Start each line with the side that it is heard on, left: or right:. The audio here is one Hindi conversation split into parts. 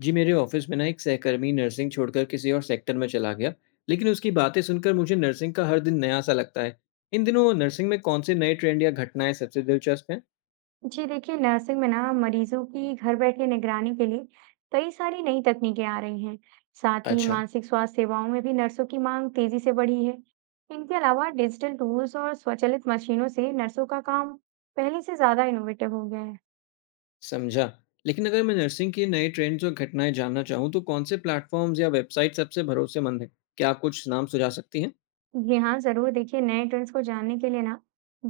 left: जी, मेरे ऑफिस में ना एक सहकर्मी नर्सिंग छोड़कर किसी और सेक्टर में चला गया। लेकिन उसकी बातें सुनकर मुझे नर्सिंग का हर दिन नया सा लगता है। इन दिनों नर्सिंग में कौन से नए ट्रेंड या घटनाएं सबसे दिलचस्प हैं?
right: जी देखिए, नर्सिंग में ना मरीजों की घर बैठे निगरानी के लिए कई सारी नई तकनीकें आ रही हैं। साथ ही
left: अच्छा।
right: मानसिक स्वास्थ्य सेवाओं में भी नर्सों की मांग तेजी से बढ़ी है। इनके अलावा डिजिटल टूल्स और स्वचालित मशीनों से नर्सों का काम पहले से ज्यादा इनोवेटिव हो गया है।
left: समझा। लेकिन अगर मैं नर्सिंग के नए ट्रेंड्स और घटनाएं जानना चाहूँ तो कौन से प्लेटफॉर्म्स या वेबसाइट सबसे भरोसेमंद हैं? क्या आप कुछ नाम सुझा सकती हैं?
right: जी हाँ, ज़रूर। देखिए, नए ट्रेंड्स को जानने के लिए ना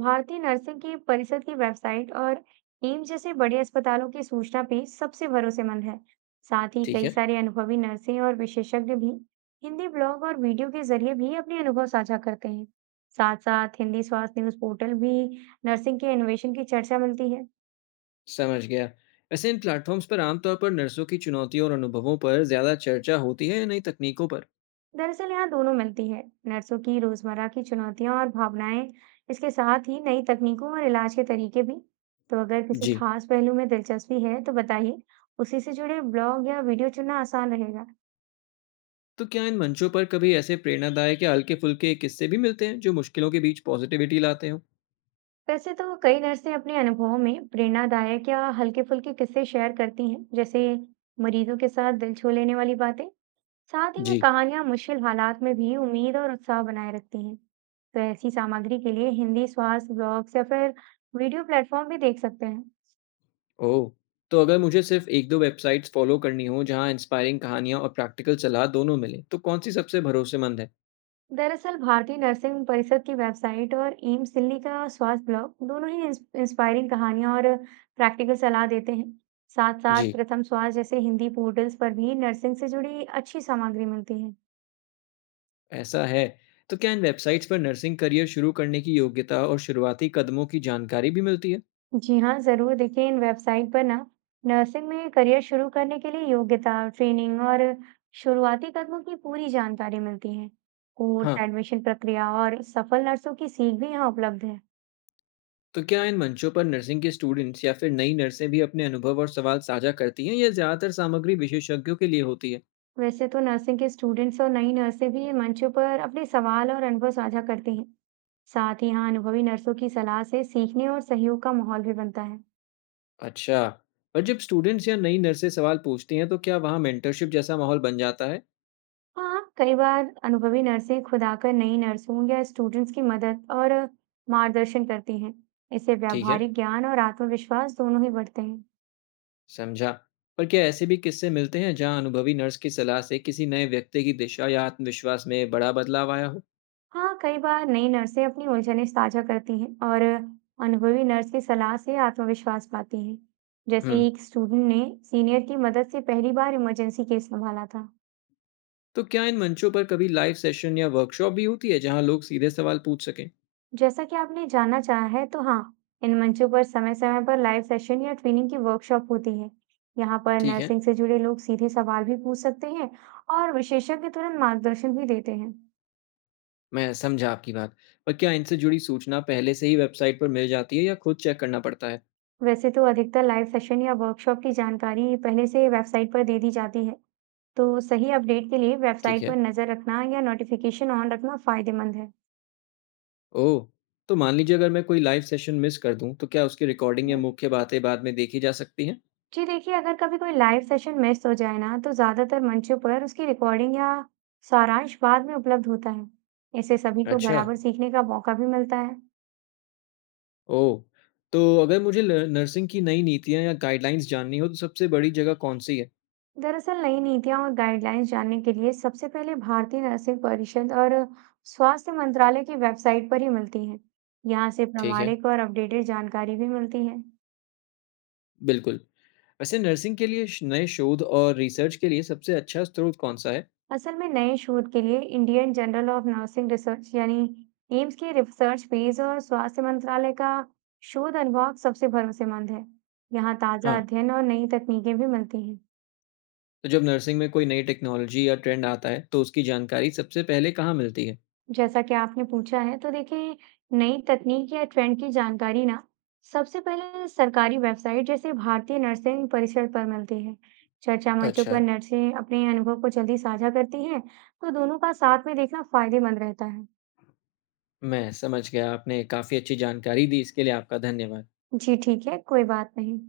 right: भारतीय नर्सिंग की परिषद की वेबसाइट और एम्स जैसे बड़े अस्पतालों की सूचना पेज सबसे भरोसेमंद है। साथ ही
left: ठीक
right: कई
left: है।
right: सारे अनुभवी नर्सें और विशेषज्ञ भी हिंदी ब्लॉग और वीडियो के जरिए भी अपने अनुभव साझा करते हैं। साथ साथ हिंदी स्वास्थ्य न्यूज पोर्टल भी नर्सिंग के इनोवेशन की चर्चा मिलती है।
left: समझ गया। वैसे इन प्लेटफॉर्म्स पर आमतौर पर नर्सों की चुनौतियों और अनुभवों पर ज़्यादा चर्चा होती है या नई तकनीकों पर?
right: दरअसल यहाँ दोनों मिलती है। नर्सों की रोजमर्रा की चुनौतियां और भावनाएं, इसके साथ ही नई तकनीकों और इलाज के तरीके भी। तो अगर किसी
left: जी।
right: खास पहलू में दिलचस्पी है तो बताइए, उसी से जुड़े ब्लॉग या वीडियो चुनना आसान रहेगा।
left: तो क्या इन मंचों पर कभी ऐसे प्रेरणादायक या हल्के-फुल्के किस्से भी मिलते हैं, जो मुश्किलों के बीच पॉज़िटिविटी लाते हों?
right: वैसे तो कई नर्सें अपने अनुभवों में प्रेरणादायक या हल्के फुल्के किस्से शेयर करती हैं, जैसे मरीजों के साथ दिल छू लेने वाली बातें। साथ ही में
left: जी।
right: कहानियां मुश्किल हालात में भी उम्मीद और उत्साह बनाए रखती हैं। तो ऐसी सामग्री के लिए हिंदी स्वास्थ्य ब्लॉग्स या फिर वीडियो प्लेटफॉर्म भी देख सकते हैं।
left: ओह! तो अगर मुझे सिर्फ़ 1-2 वेबसाइट्स फ़ॉलो करनी हों, जहाँ इंस्पायरिंग कहानियाँ और प्रैक्टिकल सलाह दोनों मिलें, तो कौन-सी सबसे भरोसेमंद है?
right: दरअसल भारतीय नर्सिंग परिषद की वेबसाइट और एम्स दिल्ली का स्वास्थ्य ब्लॉग दोनों ही इंस्पायरिंग कहानियां और प्रैक्टिकल सलाह देते हैं। साथ
left: जी।
right: साथ प्रथम स्वास्थ्य जैसे हिंदी पोर्टल्स पर भी नर्सिंग से जुड़ी अच्छी सामग्री मिलती है।
left: ऐसा है, तो क्या इन वेबसाइट्स पर नर्सिंग करियर शुरू करने की योग्यता और शुरुआती कदमों की जानकारी भी मिलती है?
right: जी हाँ, ज़रूर। देखिए, इन वेबसाइट पर ना नर्सिंग में करियर शुरू करने के लिए योग्यता, ट्रेनिंग और शुरुआती कदमों की पूरी जानकारी मिलती है। कोर्स,
left: हाँ,
right: एडमिशन प्रक्रिया और सफल नर्सों की सीख भी यहाँ उपलब्ध है।
left: तो क्या इन मंचों पर नर्सिंग के स्टूडेंट्स या फिर नई नर्सें भी अपने अनुभव और सवाल साझा करती हैं, या ज़्यादातर सामग्री विशेषज्ञों के लिए होती है?
right: वैसे तो नर्सिंग के स्टूडेंट्स और नई नर्सें भी इन मंचों पर अपने सवाल और अनुभव साझा करती हैं। साथ ही यहाँ अनुभवी नर्सों की सलाह से सीखने और सहयोग का माहौल भी बनता है।
left: अच्छा। और जब स्टूडेंट्स या नई नर्सें सवाल पूछती हैं तो क्या वहाँ मेंटरशिप जैसा माहौल बन जाता है?
right: हाँ, कई बार अनुभवी नर्सें खुद आकर नई नर्सों या स्टूडेंट्स की मदद और मार्गदर्शन करती हैं। इससे
left: ठीक है।
right: व्यावहारिक ज्ञान और आत्मविश्वास दोनों ही बढ़ते हैं।
left: समझा। पर क्या ऐसे भी किस्से मिलते हैं जहाँ अनुभवी नर्स की सलाह से किसी नए व्यक्ति की दिशा या आत्मविश्वास में बड़ा बदलाव आया हो?
right: हाँ, कई बार नई नर्सें अपनी उलझनें साझा करती हैं और अनुभवी नर्स की सलाह से आत्मविश्वास पाती हैं। जैसे
left: हम्म।
right: एक स्टूडेंट ने सीनियर की मदद से पहली बार इमरजेंसी केस संभाला था।
left: तो क्या इन मंचों पर कभी लाइव सेशन या वर्कशॉप भी होती है जहाँ लोग सीधे सवाल पूछ सकें?
right: जैसा कि आपने जानना चाहा है, तो हाँ, इन मंचों पर समय-समय पर लाइव सेशन या ट्रेनिंग की वर्कशॉप होती है। यहाँ पर
left: ठीक है।
right: नर्सिंग से जुड़े लोग सीधे सवाल भी पूछ सकते हैं और विशेषज्ञ तुरंत मार्गदर्शन भी देते हैं।
left: मैं समझा आपकी बात। पर क्या इनसे जुड़ी सूचना पहले से ही वेबसाइट पर मिल जाती है या खुद चेक करना पड़ता है?
right: वैसे तो अधिकतर लाइव सेशन या वर्कशॉप की जानकारी पहले से वेबसाइट पर दे दी जाती है, तो सही अपडेट के लिए
left: ठीक
right: वेबसाइट पर
left: है।
right: नज़र रखना या नोटिफिकेशन ऑन रखना फायदेमंद
left: ओह! तो मान लीजिए अगर मैं कोई लाइव सेशन मिस कर दूँ, तो क्या उसकी रिकॉर्डिंग या
right: है।
left: मुख्य बातें बाद में देखी जा सकती हैं?
right: जी देखिए, अगर कभी कोई लाइव सेशन मिस हो जाए ना, तो ज़्यादातर मंचों पर उसकी रिकॉर्डिंग या सारांश बाद में उपलब्ध होता है। इससे सभी को
left: अच्छा,
right: बराबर सीखने का मौका भी मिलता है।
left: ओह! तो अगर मुझे ल नर्सिंग की नई नीतियाँ या गाइडलाइंस जाननी हो, तो सबसे बड़ी जगह कौन-सी है?
right: दरअसल, नई नीतियां और गाइडलाइंस जानने के लिए सबसे पहले भारतीय नर्सिंग परिषद और स्वास्थ्य मंत्रालय की वेबसाइट पर ही मिलती हैं। यहाँ से
left: ठीक है,
right: प्रामाणिक और अपडेटेड जानकारी भी मिलती है।
left: बिल्कुल। वैसे नर्सिंग के लिए श नए शोध और रिसर्च के लिए सबसे अच्छा स्रोत कौन-सा है?
right: असल में नए शोध के लिए Indian journal of nursing research यानी एम्स के रिसर्च पेज और स्वास्थ्य मंत्रालय का शोध अनुभाग सबसे भरोसेमंद है। यहाँ ताज़ा
left: हाँ,
right: अध्ययन और नई तकनीकें भी मिलती हैं।
left: तो जब नर्सिंग में कोई नई टेक्नोलॉजी या ट्रेंड आता है, तो उसकी जानकारी सबसे पहले कहाँ मिलती है?
right: जैसा कि आपने पूछा है तो देखिए, नई तकनीक या ट्रेंड की जानकारी ना सबसे पहले सरकारी वेबसाइट जैसे भारतीय नर्सिंग परिषद पर मिलती है। चर्चा मंचों पर
left: अच्छा,
right: नर्सें अपने अनुभव को जल्दी साझा करती हैं, तो दोनों का साथ में देखना फायदेमंद रहता है।
left: मैं समझ गया। आपने काफ़ी अच्छी जानकारी दी, इसके लिए आपका धन्यवाद।
right: जी ठीक है, कोई बात नहीं।